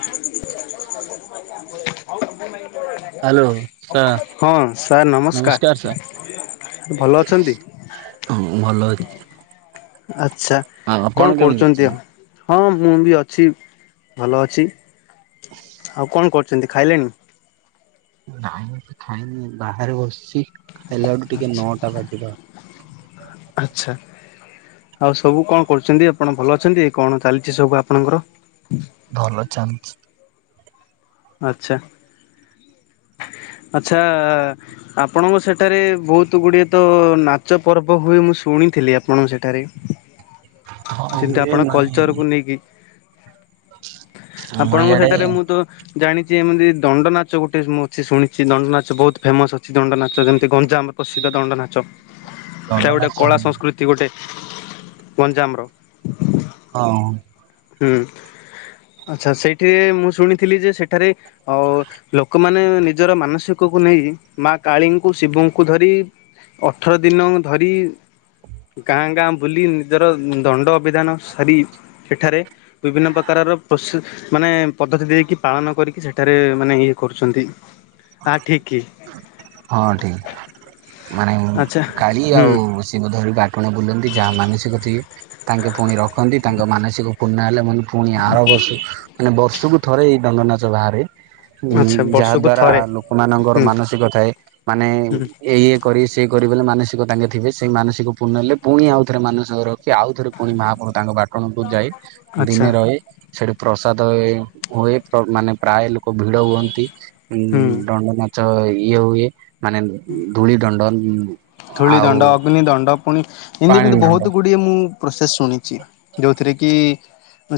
ହଁ [inaudible] hello sir [inaudible] ହଁ sir ନମସ୍ ନମସ୍କାର ସାର୍ ଭଲ ଅଛନ୍ତି। ମୁଁ ଭଲ ଅଛି। ଆଛା ଆଉ ଆପଣ କଣ କେମିତି କରୁଛନ୍ତି ଅଛନ୍ତି? ଆଉ ହଁ ମୁଁ ବି ଅଛି ଭଲ ଅଛି ଆଉ କଣ କରୁ ଛନ୍ତି ଖାଇଲେଣି? ନାଇଁ ମୁ ଖାଇନି ବାହାରେ ବସିଛି ଖାଇଲା ବେଳୁ ଟିକେ ଆଚ୍ଛା ନଅଟା ବାଜିବ। ଆଚ୍ଛା। ଆଉ ସବୁ କଁ କରୁଛନ୍ତି ଆପଣ ଭଲ ଅଛନ୍ତି କଣ ଚାଲିଛି ସବୁ ଆପଣଙ୍କର। ଭଲ ଚାଲିଛି। ଆଚ୍ଛା। ଆଛା ଆପଣଙ୍କ ସେଠାରେ ବହୁତ ଗୁଡିଏ ତ ନାଚ ପର୍ବ ହୁଏ ମୁଁ ଶୁଣି ଶୁଣିଥିଲି ଆପଣ ସେଠାରେ ହଁ ଯେମତି ହୁଏ ଆପଣ ମାନେ କଲଚର କୁ ନେଇକି। ଆମର ଆପଣଙ୍କ ଇଆଡେ ସେଠାରେ ମୁଁ ତ ଜାଣିଛି ଏମିତି ଦଣ୍ଡ ନାଚ ଗୋଟେ ମୁଁ ଅଛି ଶୁଣିଛି ଦଣ୍ଡ ନାଚ ବହୁତ ଫେମସ ଅଛି ଦଣ୍ଡ ନାଚ ଯେମିତି ଗଞ୍ଜାମ୍ ର ପ୍ରସିଦ୍ଧ ଦଣ୍ଡ ନାଚ ଦଣ୍ଡ ହେଟା ଗୋଟେ ନାଚ କଳା ସଂସ୍କୃତି ଗୋଟେ। ଗଞ୍ଜାମ୍ ର ହଁଅ ହୁଁ ଆଚ୍ଛା ସେଇଠି ମୁଁ ଶୁଣିଥିଲି ଯେ ସେଠାରେ ଅ ଲୋକମାନେ ମାନେ ନିଜର ମାନସିକକୁ ନେଇ ମା କାଳୀଙ୍କୁ ଶିବଙ୍କୁ ଧରି ଅଠର ଦିନ ଧରି। ଗାଁ ଗାଁ ବୁଲି ନିଜର ଦଣ୍ଡ ଅବିଧାନ ସାରି ସେଠାରେ ବିଭିନ୍ନ ପ୍ରକାରର ପ୍ରସିଦ୍ଧ ମାନେ ପଦ୍ଧତି ଦେଇକି ପାଳନ କରିକି ସେଠାରେ ମାନେ ଇଏ କରୁଛନ୍ତି। ଆ ଠିକ୍ କି। ହଁ ଠିକ ମାନେ ଆଚ୍ଛା କାଳି ହୁଁ ଆଉ ସିଙ୍ଗଧରି ବାଟଣା ବୁଲନ୍ତି ଯାହା ମାନସିକ ଥିବେ। ତାଙ୍କେ ପୁଣି ରଖନ୍ତି ତାଙ୍କ ମାନସିକ ପୁର୍ଣ୍ଣା ହେଲେ ମାନେ ପୁଣି ଆର ବର୍ଷୁ ମାନେ ବଷୁ ସବୁ ଥରେ ଏଇ ଦଣ୍ଡ ନାଚ ବାହାରେ ଉଁ ଆଚ୍ଛା ଯାଆ ବର୍ଷକୁ ଦ୍ଵାରା ଥରେ ଲୋକମାନଙ୍କର ହୁଁ ମାନସିକ ଥାଏ ମାନେ ହୁଁ ଈ ଇଏ କରି ସିଏ କରି ଯୋଉ ମାନେ ମାନସିକ ତାଙ୍କେ ଥିବେ ସେଇ ମାନସିକ ପୂର୍ଣ୍ଣ ହେଲେ ପୁଣି ଆଉଥରେ ମାନସର ସିଏ ଆଉ ଥରେ ପୁଣି ମହାପ୍ରଭୁ ତାଙ୍କ ବାଟଣପୁର ଯାଇ ଆଚ୍ଛା ଦିନେ ରହି ସେଠୁ ପ୍ରସାଦ ଉଏ ହୁଏ ମାନେ ଲୋକ ଭିଡ଼ ହୁଅନ୍ତି ହୁଁ ଉଁ-ଉଁ ମାଛ ଇଏ ହୁଏ ମାନେ ଧୂଳି ଦଣ୍ଡ ଧୂଳି ଆଉ ଦଣ୍ଡ ଅଗ୍ନି ଦଣ୍ଡ ପୁଣି। ପାଣି ଏମିତିବିତି ଦଣ୍ଡ ବହୁତ ଗୁଡିଏ ମୁଁ ପ୍ରୋସେସ ଶୁଣିଛି ଯୋଉଥିରେ କି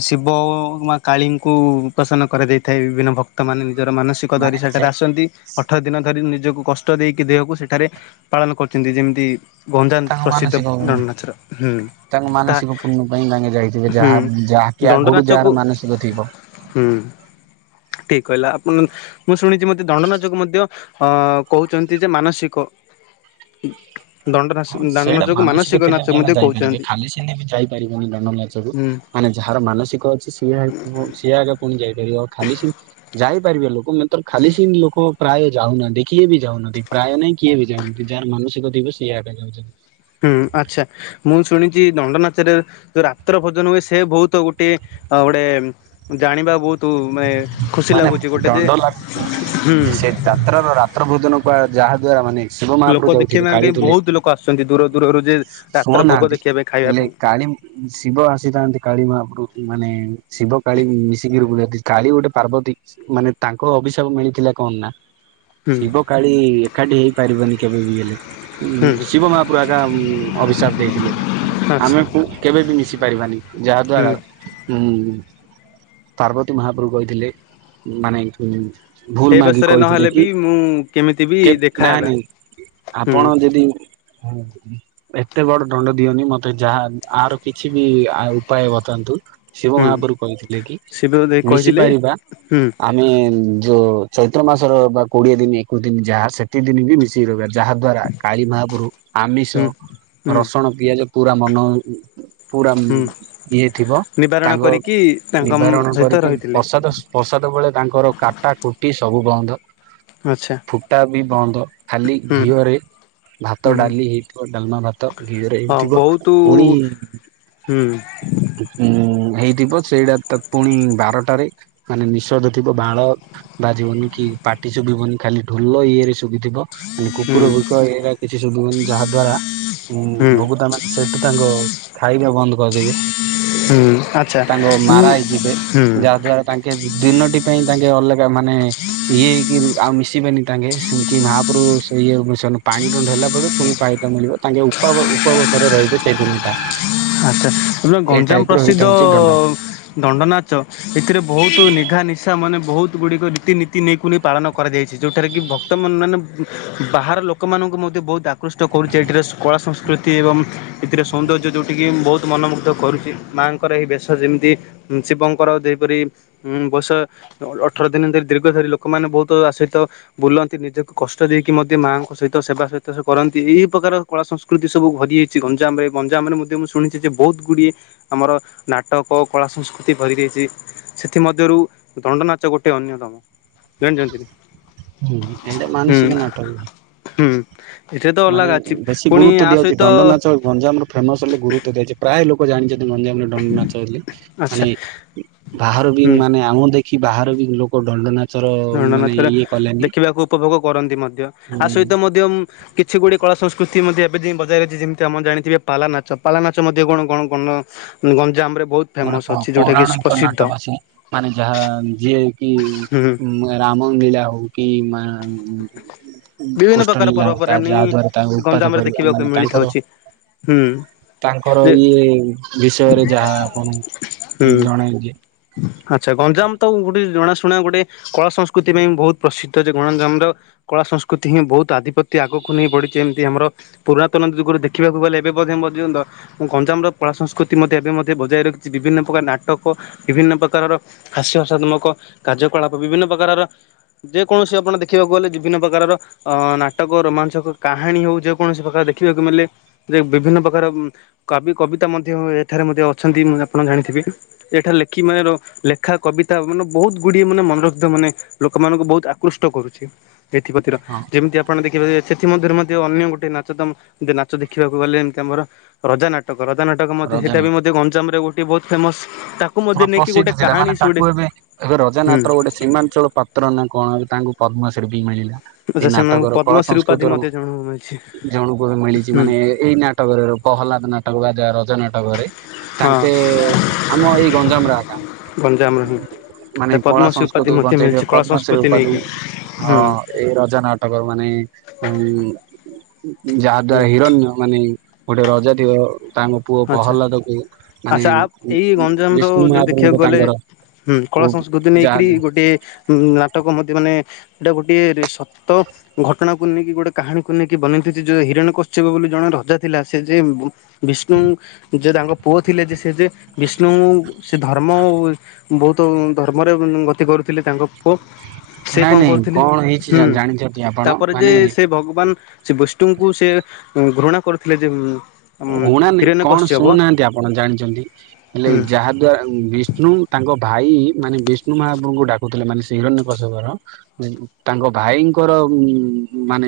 ଶିବ ଅ ମା କାଳୀଙ୍କୁ ପ୍ରସନ୍ନ କରାଯାଇଥାଏ। ବିଭିନ୍ନ ଭକ୍ତମାନୋନ ନିଜର ମାନସିକ ଧରି ମାନେ ସେ ସେଠାରେ ଆସନ୍ତି ଅଠର ଦିନ ଧରି ନିଜ ନିଜକୁ କଷ୍ଟ ଦେଇକି ଦେହକୁ ସେଠାରେ ପାଳନ କରୁଛନ୍ତି ଯେମିତି। ଗଞ୍ଜାମ୍ ତାଙ୍କ ପ୍ରସିଦ୍ଧ ମାନସିକ ଦଣ୍ଡ ନାଚର ହୁଁ। ତାଙ୍କ ତା ମାନସିକ ପୂର୍ଣ୍ଣ ପାଇଁ ତାଙ୍କେ ଯାଇଥିବେ ହୁଁ ଯାହା ଯାହାକି ଦଣ୍ଡ ଆଗରୁ ନାଚକୁ ଯାହାର ମାନସିକ ଥିବ। ହୁଁ। ଠିକ କହିଲା ଆପଣ ମୁଁ ଶୁଣିଛି ମୋତେ ଦଣ୍ଡନାଚକୁ ମଧ୍ୟ ଅ କହୁଛନ୍ତି ଯେ ମାନସିକ। କି [inaudible] ହଁ ସେଇଟା ମାନସିକ ଥିଲା ବି ଆେ ମଧ୍ୟ ଯାଇପାରିବେ କହୁଛନ୍ତି ଖାଲି ସେମିତି ବି ଯାଇପାରିବନି ଦଣ୍ଡନାଚକୁ ହୁଁ ମାନେ ଯା ଯାହାର ମାନସିକ ଅଛି ସିଏ ସିଏ ଆଗେ ପୁଣି ଯାଇପାରିବ ଖାଲି ଯାଇ ପାରିବେ ଲୋକ ମେତର ଖାଲି ସେଇନ୍ତି ଲୋକ ପ୍ରାୟ ଯାଉନାହାନ୍ତି କିଏ ବି ଯାଉନାହାନ୍ତି ପ୍ରାୟ ନାଇଁ କିଏ ବି ଯାଉନାହାନ୍ତି ଯାହାର ମା କଷିକ ଥିବେ ସିଇଆଗେ ଯାଉଚନ୍ତି। ହୁଁ ଆଛା ମୁଁ ଶୁଣିଛି ଦଣ୍ଡନାଚରେ ଯୋଉ ରାତ୍ର ଭୋଜନ ହୁଏ ସେ ବହୁତ ଗୋଟିଏ ଅ ଗୋଟେ ଜାଣିବା ବୋହୁତୁ ମାନେ ଦଣ୍ଡ ନାଚ ହୁଁ ସେ ଯାତ୍ରାର ରାତ୍ର ଭୋଜନକୁ ଯାହା ଦ୍ଵାରା ମାନେ ଶିବ ଲୋକ ମହାପ୍ରଭୁ ଦେଉଥିଲେ ଦେଖିବା କାଳି ପାଇଁ ତୁଳେ ବହୁତ ଲୋକ ଆସୁଛନ୍ତି ଦୂର ଦୂରରୁ ଯେ ରାତ୍ର ଭୋଗ ଶୁଣୁନାହାନ୍ତି ଦେଖିବା ପାଇଁ ଖାଇବା ହେଲେ ପାଇଁ କାଳି ଶିବ ଆସିଥାନ୍ତି କାଳୀ ମାହାପ୍ରଭୁ ମାନେ ଶିବ କାଳି ମିଶିକିରି [unintelligible] କାଳି ଗୋଟେ ପାର୍ବତୀ ମାନେ ତାଙ୍କ ଅଭିଶାପ ମିଳିଥିଲା କଣ ନା ହୁଁ। ଶିବ କାଳି ଏକାଟି ହେଇପାରିବନି କେବେ ବି ହେଲେ ଉ ହୁଁ ଶିବ ମହାପ୍ରଭୁ ଆଜ୍ଞା ଅଭିଶାପ ଦେଇଥିଲେ ଆମେ ଆଚ୍ଛା କେବେ ବି ମିଶି ପାରିବାନି ଯାହା ହୁଁ ଦ୍ଵାରା ହୁଁ ପାର୍ବତୀ ମହାପ୍ରଭୁ କହିଥିଲେ ମାନେ ଭୁଲ ଏ ମାଗି ବେଶରେ କହିଥିଲେ ନହେଲେ ବି ମୁଁ କେମିତି ବି କି ନାଇ ଦେଖାହେବା। ନାଇଁ ହୁଁ ଆପଣ ଯଦି ଏତେ ବଡ ଦଣ୍ଡ ଦିଅନି ମତେ ଯାହା ଆର କିଛି ବି ଆ ଉପାୟ ବତାନ୍ତୁ ଶିବ ହୁଁ ମହାପୁରୁ କହିଥିଲେ କି ଶିବ ଦେଇ ମିଶି କହିଥିଲେ ପାରିବା ହୁଁ ଆମେ ଯୋଉ ଚୈତ୍ର ମାସର ବା କୋଡିଏ ଦିନ ଏକୋଇଶ ଦିନ ଯାହା ସେତି ଦିନ ବି ମିଶିକି ରହିବାର ଯାହା ଦ୍ଵାରା କାଳୀ ମହାପରୁ ଆମିଷ ହୁଁ ହୁଁ ରସୁଣ ପିଆଜ ପୁରା ମନ ପୁରା ହୁଁ ଇଏ ଥିବ ନିବାରଣ ତାଙ୍କ କରିକି ତାଙ୍କ ନିବାରଣ ସହିତ କରି ରହିଥିଲେ ପ୍ରସାଦ ପ୍ରସାଦ ବେଳେ ତାଙ୍କର କାଟା କୁଟି ସବୁ ବନ୍ଦ ଆଚ୍ଛା ଫୁଟା ବି ବନ୍ଦ ଖାଲି ହୁଁ ଘିଅରେ ଭାତ ହୁଁ। ଡାଲି ହେଇଥିବ ଡାଲମା ଭାତ ଘିଅରେ ହଁ ହେଇଥିବ ବହୁତ ପୁଣି ହୁଁ ଉଁ ହେଇଥିବ ସେଇଟା ତ ପୁଣି ଭା [unintelligible] ମାନେ ନିଷଧ ଥିବ ବାଣ ବାଜିବନି କି ପାଟି ଶୁଭିବନି ଖାଲି ଢୋଲ ଇଏରେ ସୁ ଶୁଭିଥିବ ମାନେ ହୁଁ କୁକୁର ଭୂକ ଏଇରା କିଛି ସୁଭିବନି ଯାହାଦ୍ଵାରା ଉଁ ହୁଁ ଭୋଗୁତା ମାନେ ସେଠୁ ତାଙ୍କ ଖାଇବା ବନ୍ଦ କରିଦେବେ। ହୁଁ ଆଚ୍ଛା ତାଙ୍କ ହୁଁ ମାରା ହେଇଯିବେ ଯାହା ଦ୍ୱାରା ତାଙ୍କେ ଦିନଟି ପାଇଁ ତାଙ୍କେ ଅଲଗା ମାନେ ଇଏ ହେଇକି ଆଉ ମିଶିବେନି ତାଙ୍କେ ସେ ମହାପ୍ରଭୁ ସେ ଇଏ କାରଣ ପାଣି ଦଣ୍ଡ ହେଲା ପରେ ପୁଣି ପାଇତ ମିଳିବ ତାଙ୍କେ ଉପା ଉପବସରେ ରହିବେ ସେଇ ଦିନିଟା। ଆଛା ହେଲେ ଗଞ୍ଜାମ ପ୍ରସିଦ୍ଧ ଦଣ୍ଡ। ଦଣ୍ଡ ନାଚ ଏଥିରେ ବହୁତ ନିଘା ନିଶା ମାନେ ବହୁତ ଗୁଡ଼ିକ ରୀତିନୀତି ନେଇ କୁନି ପାଳନ କରାଯାଇଛି ଯୋଉଠାରେ କି ଭକ୍ତ ମନ ମାନେ ବାହାର ଲୋକ ଲୋକମାନଙ୍କୁ ମଧ୍ୟ ବହୁତ ଆକୃଷ୍ଟ କରୁଛି ଏଠିରେ କଳା ସଂସ୍କୃତି ଏବଂ ଏଥିରେ ସୌନ୍ଦର୍ଯ୍ୟ ଯେଉ ଟିକି ବହୁତ ମନମୁଗ୍ଧ କରୁଛି ମାଆଙ୍କର ଏହି ବେଶ ଯେମିତି ଉଁ ଶିବଙ୍କର ଯେପରି ଉଁ ବର୍ଷ ଅଠର ଦିନ ଧରି ଦୀର୍ଘ ଧରି ଲୋକମାନେ ବହୁତ ଆ ସହିତ ବୁଲନ୍ତି ନିଜକୁ କଷ୍ଟ ଦେଇକି ମ ମାଆଙ୍କ ସହିତ ସେବା ସହିତ ସେ କରନ୍ତି ଏଇ ପ୍ରକାର କଳା ସଂସ୍କୃତି ସବୁ ଭରିଯାଇଛି ଗଞ୍ଜାମରେ ଗଞ୍ଜାମରେ ମୁ ମୁଁ ଶୁଣିଛି ଯେ ବହୁତ ଗୁଡ଼ିଏ ଆମର ନାଟକ କଳା ସଂସ୍କୃତି ଭରିି ରହିଛି ସେଥିମଧ୍ୟରୁ ରୁ ଦଣ୍ଡ ନାଚ ଗୋଟେ ଅନ୍ୟତମ [unintelligible] ଜାଣିଥିବେ ହୁଁ ଏଇଟା ମାନସିକ ନାଟକ। ହୁଁ ଏଥିରେ ତ ମାନେ ଅଲଗା ଅଛି ବେଶୀ ପୁଣି ଗୁରୁତ୍ୱ ଆ ଦିଆଉଛି ସହିତ ଦଣ୍ଡ ନାଚ ଗଞ୍ଜାମର ଫେମସ ବୋଲି ଗରୁତ୍ବ ଦିଆଯଛି ପ୍ରାୟ ଲୋକ ଜାଣିଛନ୍ତି। ଯେ ଗଞ୍ଜାମର ଦଣ୍ଡନାଚ ବୋଲି ଆଚ୍ଛା ମାନେ ବାହାରୁ ବି ହୁଁ ମାନେ ଆମ ଦେ ଖି ବାହାର ବି ଲୋକ ଦଣ୍ଡନାଚ ଦଣ୍ଡନାଚର ଦେଖିବାକୁ ଉପଭୋଗ କରନ୍ତି ମଧ୍ୟ ଆ ସହିତ ମଧ୍ୟ କିଛି ଗୁଡିଏ କଳା ସଂସ୍କୃତି ଏଥି ମଧ୍ୟ ଏବେ ଯାଇ ବଜାଇ ରହିଛି ଯେମିତି ଆମ ଜାଣିଥିବେ ପାଲାନାଚ ପାଲାନାଚ ମଧ୍ୟ କଣ କଣ ନା ଗଞ୍ଜାମରେ ବହୁତ ଗୋଟେ ଫେମସ୍ ପ ଅଛି ଯୋଉଟାକି ପୌରାଣିକ ପ୍ରସିଦ୍ଧ ନାଟକ ଅଛି ମାନେ ଯାହା ଯିଏ କି ହୁଁ ମ ରାମ ଲୀଳା ହଉ କି ମା ବିଭିନ୍ନ ପ୍ରକାର କୃଷ୍ଟଲୀଳା ହେଉ ତା ପର୍ବପର୍ବାଣୀ ଯାହା ଦ୍ଵାରା ତାଙ୍କୁ ଉତ୍ପାଦ ଗଞ୍ଜାମରେ କରିବା ଦେଖିବାକୁ ମାନେ ତାଙ୍କର ମିଳିଥାଉଛି ହୁଁ ତାଙ୍କର ଯେ ଇଏ ବିଷୟରେ ଯାହା ଆପଣ ହୁଁ। ଜଣାଏ ଯେ ଆଚ୍ଛା ଗଞ୍ଜାମ ତ ଗୋଟେ ଜଣାଶୁଣା ଗୋଟେ କଳା ସଂସ୍କୃତି ପାଇଁ ବହୁତ ପ୍ରସିଦ୍ଧ ଯେ ଗଞ୍ଜାମର କଳା ସଂସ୍କୃତି ପ୍ରକୃତି ହିଁ ବହୁତ ଆଧିପତ୍ୟ ଆଗକୁ ନେଇ ବଢିଛି ଏମିତି ଆମର ପୁରାତନ ଯୁଗରୁ ଦେଖିବାକୁ ଗଲେ ଏବେ ବୋଧେ ମଧ୍ୟ ତ ମୁଁ ଗଞ୍ଜାମ ର କଳା ସଂସ୍କୃତି ମଧ୍ୟ ଏବେ ମଧ୍ୟ ବଜାୟ ରଖିଛି ବିଭିନ୍ନ ପ୍ରକାର ନାଟକ ବିଭିନ୍ନ ପ୍ରକାରର। ହାସ୍ୟ ହସାତ୍ମକ କାର୍ଯ୍ୟକଳାପ ବିଭିନ୍ନ ପ୍ରକାରର ଯେକୌଣସି ଆପଣ ଦେଖିବାକୁ ଗଲେ ବିଭିନ୍ନ ପ୍ରକାରର। ଅ ନାଟକ ରୋମାଞ୍ଚକ କାହାଣୀ ହଉ ଯେକୌଣସି ପ୍ରକାର ଦେଖିବାକୁ ମିଲେ ବିଭିନ୍ନ ପ୍ରକାର‌। କବି କବିତା ମଧ୍ୟ ଏଠାରେ ମଧ୍ୟ ଅଛନ୍ତି ଆପଣ ଜାଣିଥିବେ। ଏଠାରେ ଲେଖି ମାୟର ଲେଖା କବିତା ମାନେ ବହୁତ ଗୁଡିଏ ମାନେ ମନୋରୋଗ୍ଦ ମାନେ ଲୋକମାନଙ୍କୁ ବହୁତ ଆକୃଷ୍ଟ କରୁଛି ଏଥି ହଁ ଯେମିତି ଆପଣ ଦେଖିବେ। ସେଥିମଧ୍ୟରୁ ମଧ୍ୟ ଅନ୍ୟ ଗୋଟେ ନାଚ ତମ ନାଚ ଦେଖିବାକୁ ଗଲେ ଯେମିତି ଆମର ରଜା ନାଟକ। ରଜା ନାଟକ ମଧ୍ୟ ସେଟା ରଜନା ବି ମଧ୍ୟ ଗଞଜାମ ରେ ଗୋଟେ ବହୁତ ଫେମସ ତା ପୁରା ପ୍ରସିଦ୍ଧ ଥିଲା ମାନେ ତାକୁ ଏବେ ଏବେ ହୁଁ ରଜାନଟର ଗୋଟେ ସୀମାଞ୍ଚଳ ପାତ୍ର ନା କଣ ଏବେ ତାଙ୍କୁ ପଦ୍ମ ଶ୍ରୀ ବି ମିଳିଲା। ଏଇ ଆଚ୍ଛା ସେମାନଙ୍କୁ ନାଟକର କଳା ପଦ୍ମଶ୍ରୀ ଉପାଧି ସଂସ୍କୃତର ମଧ୍ୟ ଜଣଙ୍କୁ ମିଳିଛି ଜଣଙ୍କୁ ବି ମିଳିଛି ହୁଁ ମାନେ ଏଇ ନାଟକର। ପ୍ରହ୍ଲାଦ ନାଟକ ବା ଯା ରଯା ନାଟକରେ ହଁ ତାଙ୍କେ। ଆମ ଏଇ ଗଞ୍ଜାମରେ ଆକା। ଗଞ୍ଜାମ ମାନେ ଯେ କଳା ପଦ୍ମଶ୍ରୀ ଉପାଧି ସଂସ୍କୃତିକୁ ମଧ୍ୟ ବଞ୍ଚେଇଥିବା ମିଳିଛି କଳା ପଦ୍ମଶ୍ରୀ ସଂସ୍କୃତି ଉପାଧି ନେଇକି। ହଁ ହୁଁ ଏଇ ରଜା ନାଟକ ମାନେ। ଉଁ ଯାହା ହୁଁ ଦ୍ଵାରା ହିରଣ୍ୟ ମାନେ ଗୋଟେ ରଜା ଥିବ ତାଙ୍କ ପୁଅ ଆଚ୍ଛା। ପ୍ରହଲ୍ଲାଦକୁ ମାନେ। ଆଚ୍ଛା ଆ ଏଇ ଗଞ୍ଜାମର ବିଷ୍ଣୁ ଜୋଉ ଦେଖିବାକୁ ମହାପ୍ରଭୁଙ୍କୁ ଗଲେ। ତାଙ୍କର ହୁଁ କଳା ସଂସ୍କୃତି ନେଇକରି ଯାହା ଗୋଟେ ନାଟକ ମଧ୍ୟ ମାନେ। ଏଇଟା ଗୋଟିଏ ସତ ଘଟଣାକୁ ନେଇକି ଗୋଟେ କାହାଣୀକୁ ନେଇକି ବନାନ୍ତି ଯେ ଯୋଉ ହିରଣ କଶ୍ୟପ ବୋଲି ଜଣେ ରଜା ଥିଲା ସେ ଯେ ଭୁ ବିଷ ଯେ ତାଙ୍କ ପୁଅ ଥିଲେ ଯେ ସେ ଯେ ବିଷ୍ଣୁ ସେ ଧର୍ମ ବହୁତୁ। ଧର୍ମରେ ଉଁ ନୁ ଗତି କରୁଥିଲେ ତାଙ୍କ ପୁଅ। ସେ ନାଇଁ କଣ ନାଇଁ କରୁଥିଲେ କଣ ହେଇଛି ହୁଁ ଜା- ଜାଣିଛନ୍ତି ଆପଣ ତାପରେ ଯେ ମାନେ ସେ ଭଗବାନ ସେ ବିଷ୍ଣୁଙ୍କୁ ସେ। ଘୃଣା କରୁଥିଲେ ଯେ ଉମ ଉମ୍ ମାନେ କଣ ଶୁଣୁନାହାନ୍ତି ଆପଣ ଜାଣିଛନ୍ତି ହେଲେ ହୁଁ ଯାହା ଦ୍ଵାରା ବିଷ୍ଣୁ ତାଙ୍କ ଭାଇ। ମାନେ ବିଷ୍ଣୁ ମହାପ୍ରଭୁଙ୍କୁ ଡାକୁଥିଲେ ମାନେ ହିରନ୍ୟ କଶ୍ୟପର ତାଙ୍କ ଭାଇଙ୍କର ଉ ମାନେ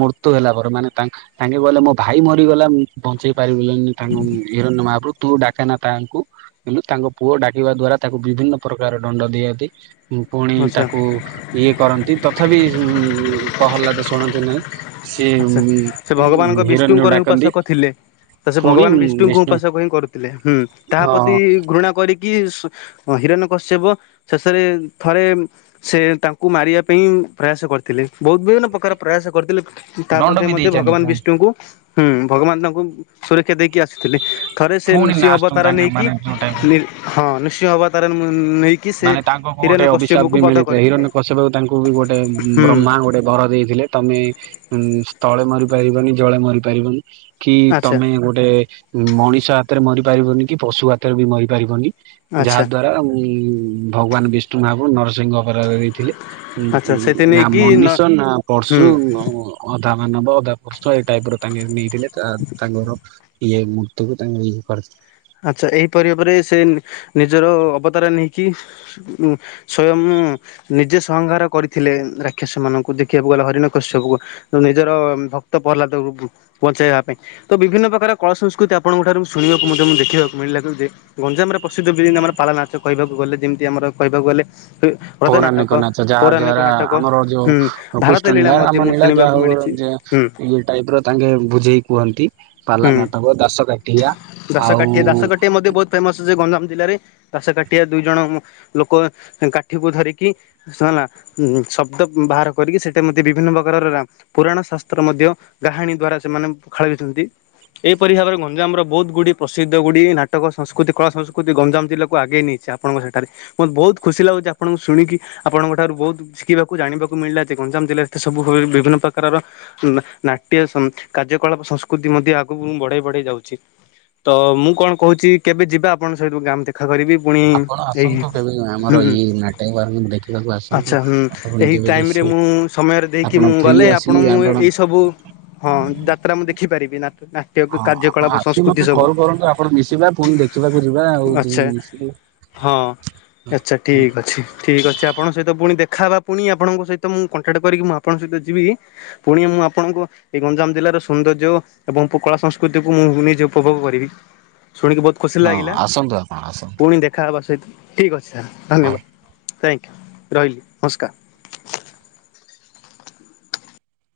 ମୃତ୍ୟୁ ହେଲା ପରେ ମାନେ ତା ତାଙ୍କେ କହିଲେ ମୋ ଭାଇ ମ ରିଗଲା ବଞ୍ଚେଇ ପାରିବି ଲାନି ତାଙ୍କୁ ହିରନ୍ୟ ମହା ପ୍ରଭୁ। ତୁ ଡାକେନା ତାଙ୍କୁ କିନ୍ତୁ ତାଙ୍କ ପୁଅ ଡାକିବା ଦ୍ଵାରା ତାକୁ ବିଭିନ୍ନ ପ୍ରକାର ଦଣ୍ଡ ଦିଅନ୍ତି। ଉଁ ପୁଣି ଆଚ୍ଛା ତାକୁ ଇଏ କରନ୍ତି ତଥାପି ପ୍ରହ୍ଲାଦ ଶୁଣନ୍ତି ନାହିଁ। ସିଏ ଆଚ୍ଛା ସେ ଉଁ ଭଗବାନଙ୍କ ହିରାନ୍ୟକ ବିଷ୍ଣୁଙ୍କର ହିଁ ଡା ଉପାସକ ଥିଲେ। ତ ସେ ଭଗବାନ ବିଷ୍ଣୁଙ୍କୁ ବିଷ୍ଣୁ ଉପାସକ ହିଁ କରୁଥିଲେ। ହୁଁ ତାହା ହଁ ପ୍ରତି ଘୃଣା କରିକି। ଇସ ହଁ ହୀରନ୍ୟ କଶ୍ୟପ ଶେଷରେ ଥରେ ସେ ତାଙ୍କୁ ମାରିବା ପାଇଁ। ପ୍ରୟାସ କରିଥିଲେ। ବହୁତ ବିଭିନ୍ନ ପ୍ରକାର ପ୍ରୟାସ କରିଥିଲେ ତା ଦଣ୍ଡ ମଧ୍ୟେ ବି ମଧ୍ୟ ଦେଇଛନ୍ତି ଭଗବାନ ପୁଣି ବିଷ୍ଣୁଙ୍କୁ। ହୁଁ ଭଗବାନ ତାଙ୍କୁ ସୁରକ୍ଷା ଦେଇକି ଆସିଥିଲେ। ଥରେ ସେ ପୁଣି ନିୃସିଂହ ଲାଷ୍ଟକୁ ଅବତାର ତାଙ୍କେ ନେଇକି ମାନେ ଯୋଉ ଟାଇମ ହଁ ନୃସିଂହ ଅବତାର ମୁ ମାନେ ତାଙ୍କ କଣ ଗୋଟେ ଅଭିିଶାପ ବି ବଧ ମିଳିଥାଏ କରିଥିଲେ ହିରଣ୍ୟ କଶ୍ୟପ ତାଙ୍କୁ ବି ଗୋଟେ ହୁଁ ବ୍ରହ୍ମା ଗୋଟେ ବର ଦେଇ ଥିଲେ ତମେ ଉଁ ସ୍ଥଳେ ମରି ପାରିବନି ଜଳେ ମରି ପାରିବନି। କି ଆଚ୍ଛା ତମେ ଗୋଟେ ମଣିଷ ହାତରେ ମରି ପାରିବନି କି ପଶୁ ହାତରେ ବି ମରି ପାରିବନି। ଯାହା ଆଚ୍ଛା ଦ୍ଵାରା ଉଁ ଭଗବାନ ବିଷ୍ଣୁ ମହାପ୍ରଭୁ ନର ସିଂହ ଆବତାର ଦେଇଥିଲେ ଉଁ ଆଚ୍ଛା ଉଁ ସେଇଥି ନା ନେଇକି ନ ମନୀଷ ନା ହୁଁ ପଶୁ ନ ଅଧା ମାନବ ଅଧା ପର୍ଶୁ ଏଇ ଟାଇପର ତାଙ୍କେ ନେଇଥିଲେ ତାଙ୍କର ଇଏ ମୃତ୍ୟୁ କୁ ତାଙ୍କ ଇଏ କରିଥିଲେ। ଆଚ୍ଛା ଏହିପରି ଭାବରେ ସେ ନିଜର ଅବତାର ନେଇକି ସ୍ଵୟଂ। ଉଁ ନିଜେ ସଂହାର କରିଥିଲେ ରାକ୍ଷସ ମାନଙ୍କୁ ଦେଖିବାକୁ ଗଲେ ହରିଣ କଶ୍ୟବକୁ ନିଜର। ଭକ୍ତ ପହ୍ଲାଦକୁ ବଞ୍ଚେଇବା ପାଇଁ ତ ବିଭିନ୍ନ ପ୍ରକାର କଳା ସଂସ୍କୃତି ଆପଣଙ୍କ ଠାରୁ ଶୁଣିବାକୁ ମଧ୍ୟ ମୁଁ ଦେଖି ଖିବାକୁ ମିଳିଲା ଯେ ଗଞ୍ଜାମରେ ପ୍ରସିଦ୍ଧ ବିଳୀ ନାମା ର ପାଲା ନାଚ କହିବାକୁ ଗଲେ ଯେମିତି ଆମର କହିବାକୁ ଗଲେ ରଜ ନାଟକ ପୌରାଣିକ ନାଚ ଯାହା ପୌରାଣିକ ଦ୍ଵାରା ନାଟକ ଆମର ହୁଁ ଯୋଉ ଭାରତ ଲୀଳା କୃଷ୍ଟନୀଳା, ମଧ୍ୟ ମୁଁ ରାମନୀଳା ଯାହା ଶୁଣିବାକୁ ହଉ ମିଳିଛି ଯେ ହୁଁ ଏଇ ଟାଇପର ତାଙ୍କେ ବୁଝେଇ କୁହନ୍ତି ପାଲା ହୁଁ ନାଟକ, ଦାସ କାଠିଆ ଆଉ ଦାସକାଠିଆ, ଦାସକାଠିଆ ମଧ୍ୟ ବହୁତ ଫେମସ ଗଞ୍ଜାମ ଜିଲ୍ଲାରେ ଘାସ କାଟିଆ ଦୁଇ ଜଣ ଲୋକ କାଠିକୁ ଧରିକି ହେଲା ଶବ୍ଦ ବାହାର କରିକି ସେଇଟା ମଧ୍ୟ ବିଭିନ୍ନ ପ୍ରକାରର ପୁରାଣ ଶାସ୍ତ୍ର ମଧ୍ୟ ଗାହାଣୀ ଦ୍ଵାରା ସେମାନେ ଖେଳେଇଛନ୍ତି ଏହିପରି ଭାବରେ ଗଞ୍ଜାମର ବହୁତ ଗୁଡିଏ ପ୍ର ପ୍ରସିଦ୍ଧ ଗୁଡିଏ ନାଟକ ସଂସ୍କୃତି କଳା ସଂସ୍କୃତି ଗଞ୍ଜାମ ଜିଲ୍ଲାକୁ ଆଗେଇ ନେଇଛି ଆପଣଙ୍କ ସେଠାରେ ମତେ ବହୁତ ଖୁସି ଲାଗୁଛି। ଆପଣଙ୍କୁ ଶୁଣିକି ଆପଣଙ୍କ ଠାରୁ ବହୁତ ଶିଖିବାକୁ ଜାଣିବାକୁ ମିଳିଲା ଯେ ଗଞ୍ଜାମ ଜିଲ୍ଲାରେ ଏ ସବୁ ବିଭିନ୍ନ ପ୍ରକାରର ନାଟ୍ୟ କାର୍ଯ୍ୟକଳାପ ସଂସ୍କୃତି ମଧ୍ୟ ଆଗକୁ ବଢେଇ ବଢେଇ ଯାଉଛି। ତ ମୁଁ କଣ କହୁଛି କେବେ ଯିବା ଆପଣଙ୍କ ସହିତ ଗାଁ ମ ଦେଖା କରିକି? ଆପଣ ଆସନ୍ତୁ କେବେ ଆମର ଇଏ ନାଟକ ଦେଖିବାକୁ ଆସନ୍ତୁ ଆଚ୍ଛା ହୁଁ ଆପଣ ଏହି ଯେବେ ଯେ ଟାଇମରେ ମୁଁ ସମୟରେ ଦେଇକି ମୁଁ ଗଲେ ଆପଣ ମୁଁ ଏଇ ସବୁ ହଁ ଯାତ୍ରା ମୁଁ ଦେଖିପାରିବି ନା ନାଟ୍ୟ କାର୍ଯ୍ୟକଳାପ ସଂସ୍କୃତି ସବୁ। ବରନ୍ତୁ ଆପଣ ମିଶିବା ପୁଣି ଦେଖିବାକୁ ଯିବା ଆଉ ଆଚ୍ଛା ମିଶିକି ହଁ ଆଚ୍ଛା ହଁ ଠିକ୍ ଅଛି ଠିକ୍ ଅଛି ଆପଣ ସହିତ ପୁଣି ଦେଖ ଖାହବା ପୁଣି ଆପଣଙ୍କ ସହିତ ମୁଁ କଣ୍ଟାକ୍ଟ କରିକି ମୁଁ ଆପଣଙ୍କ ସହିତ ଯିବି ପୁଣି ମୁଁ ଆପଣଙ୍କ ଏଇ ଗଞ୍ଜାମ ଜିଲ୍ଲା ସୌନ୍ଦର୍ଯ୍ୟ ଏବଂ କଳା ସଂସ୍କୃତି କୁ ମୁଁ ନିଜେ ଉପଭୋଗ କରିବି। ଶୁଣିକି ବହୁତ ଖୁସି ଲାଗିଲା ଆସନ୍ତୁ ଆପଣ ଆସନ୍ତୁ ପୁଣି ଦେଖାହବାସ ଠିକ୍ ଅଛି ସ ହଉ। ଧନ୍ୟବାଦ ଥାଙ୍କ ରହିଲି ନମସ୍କାର।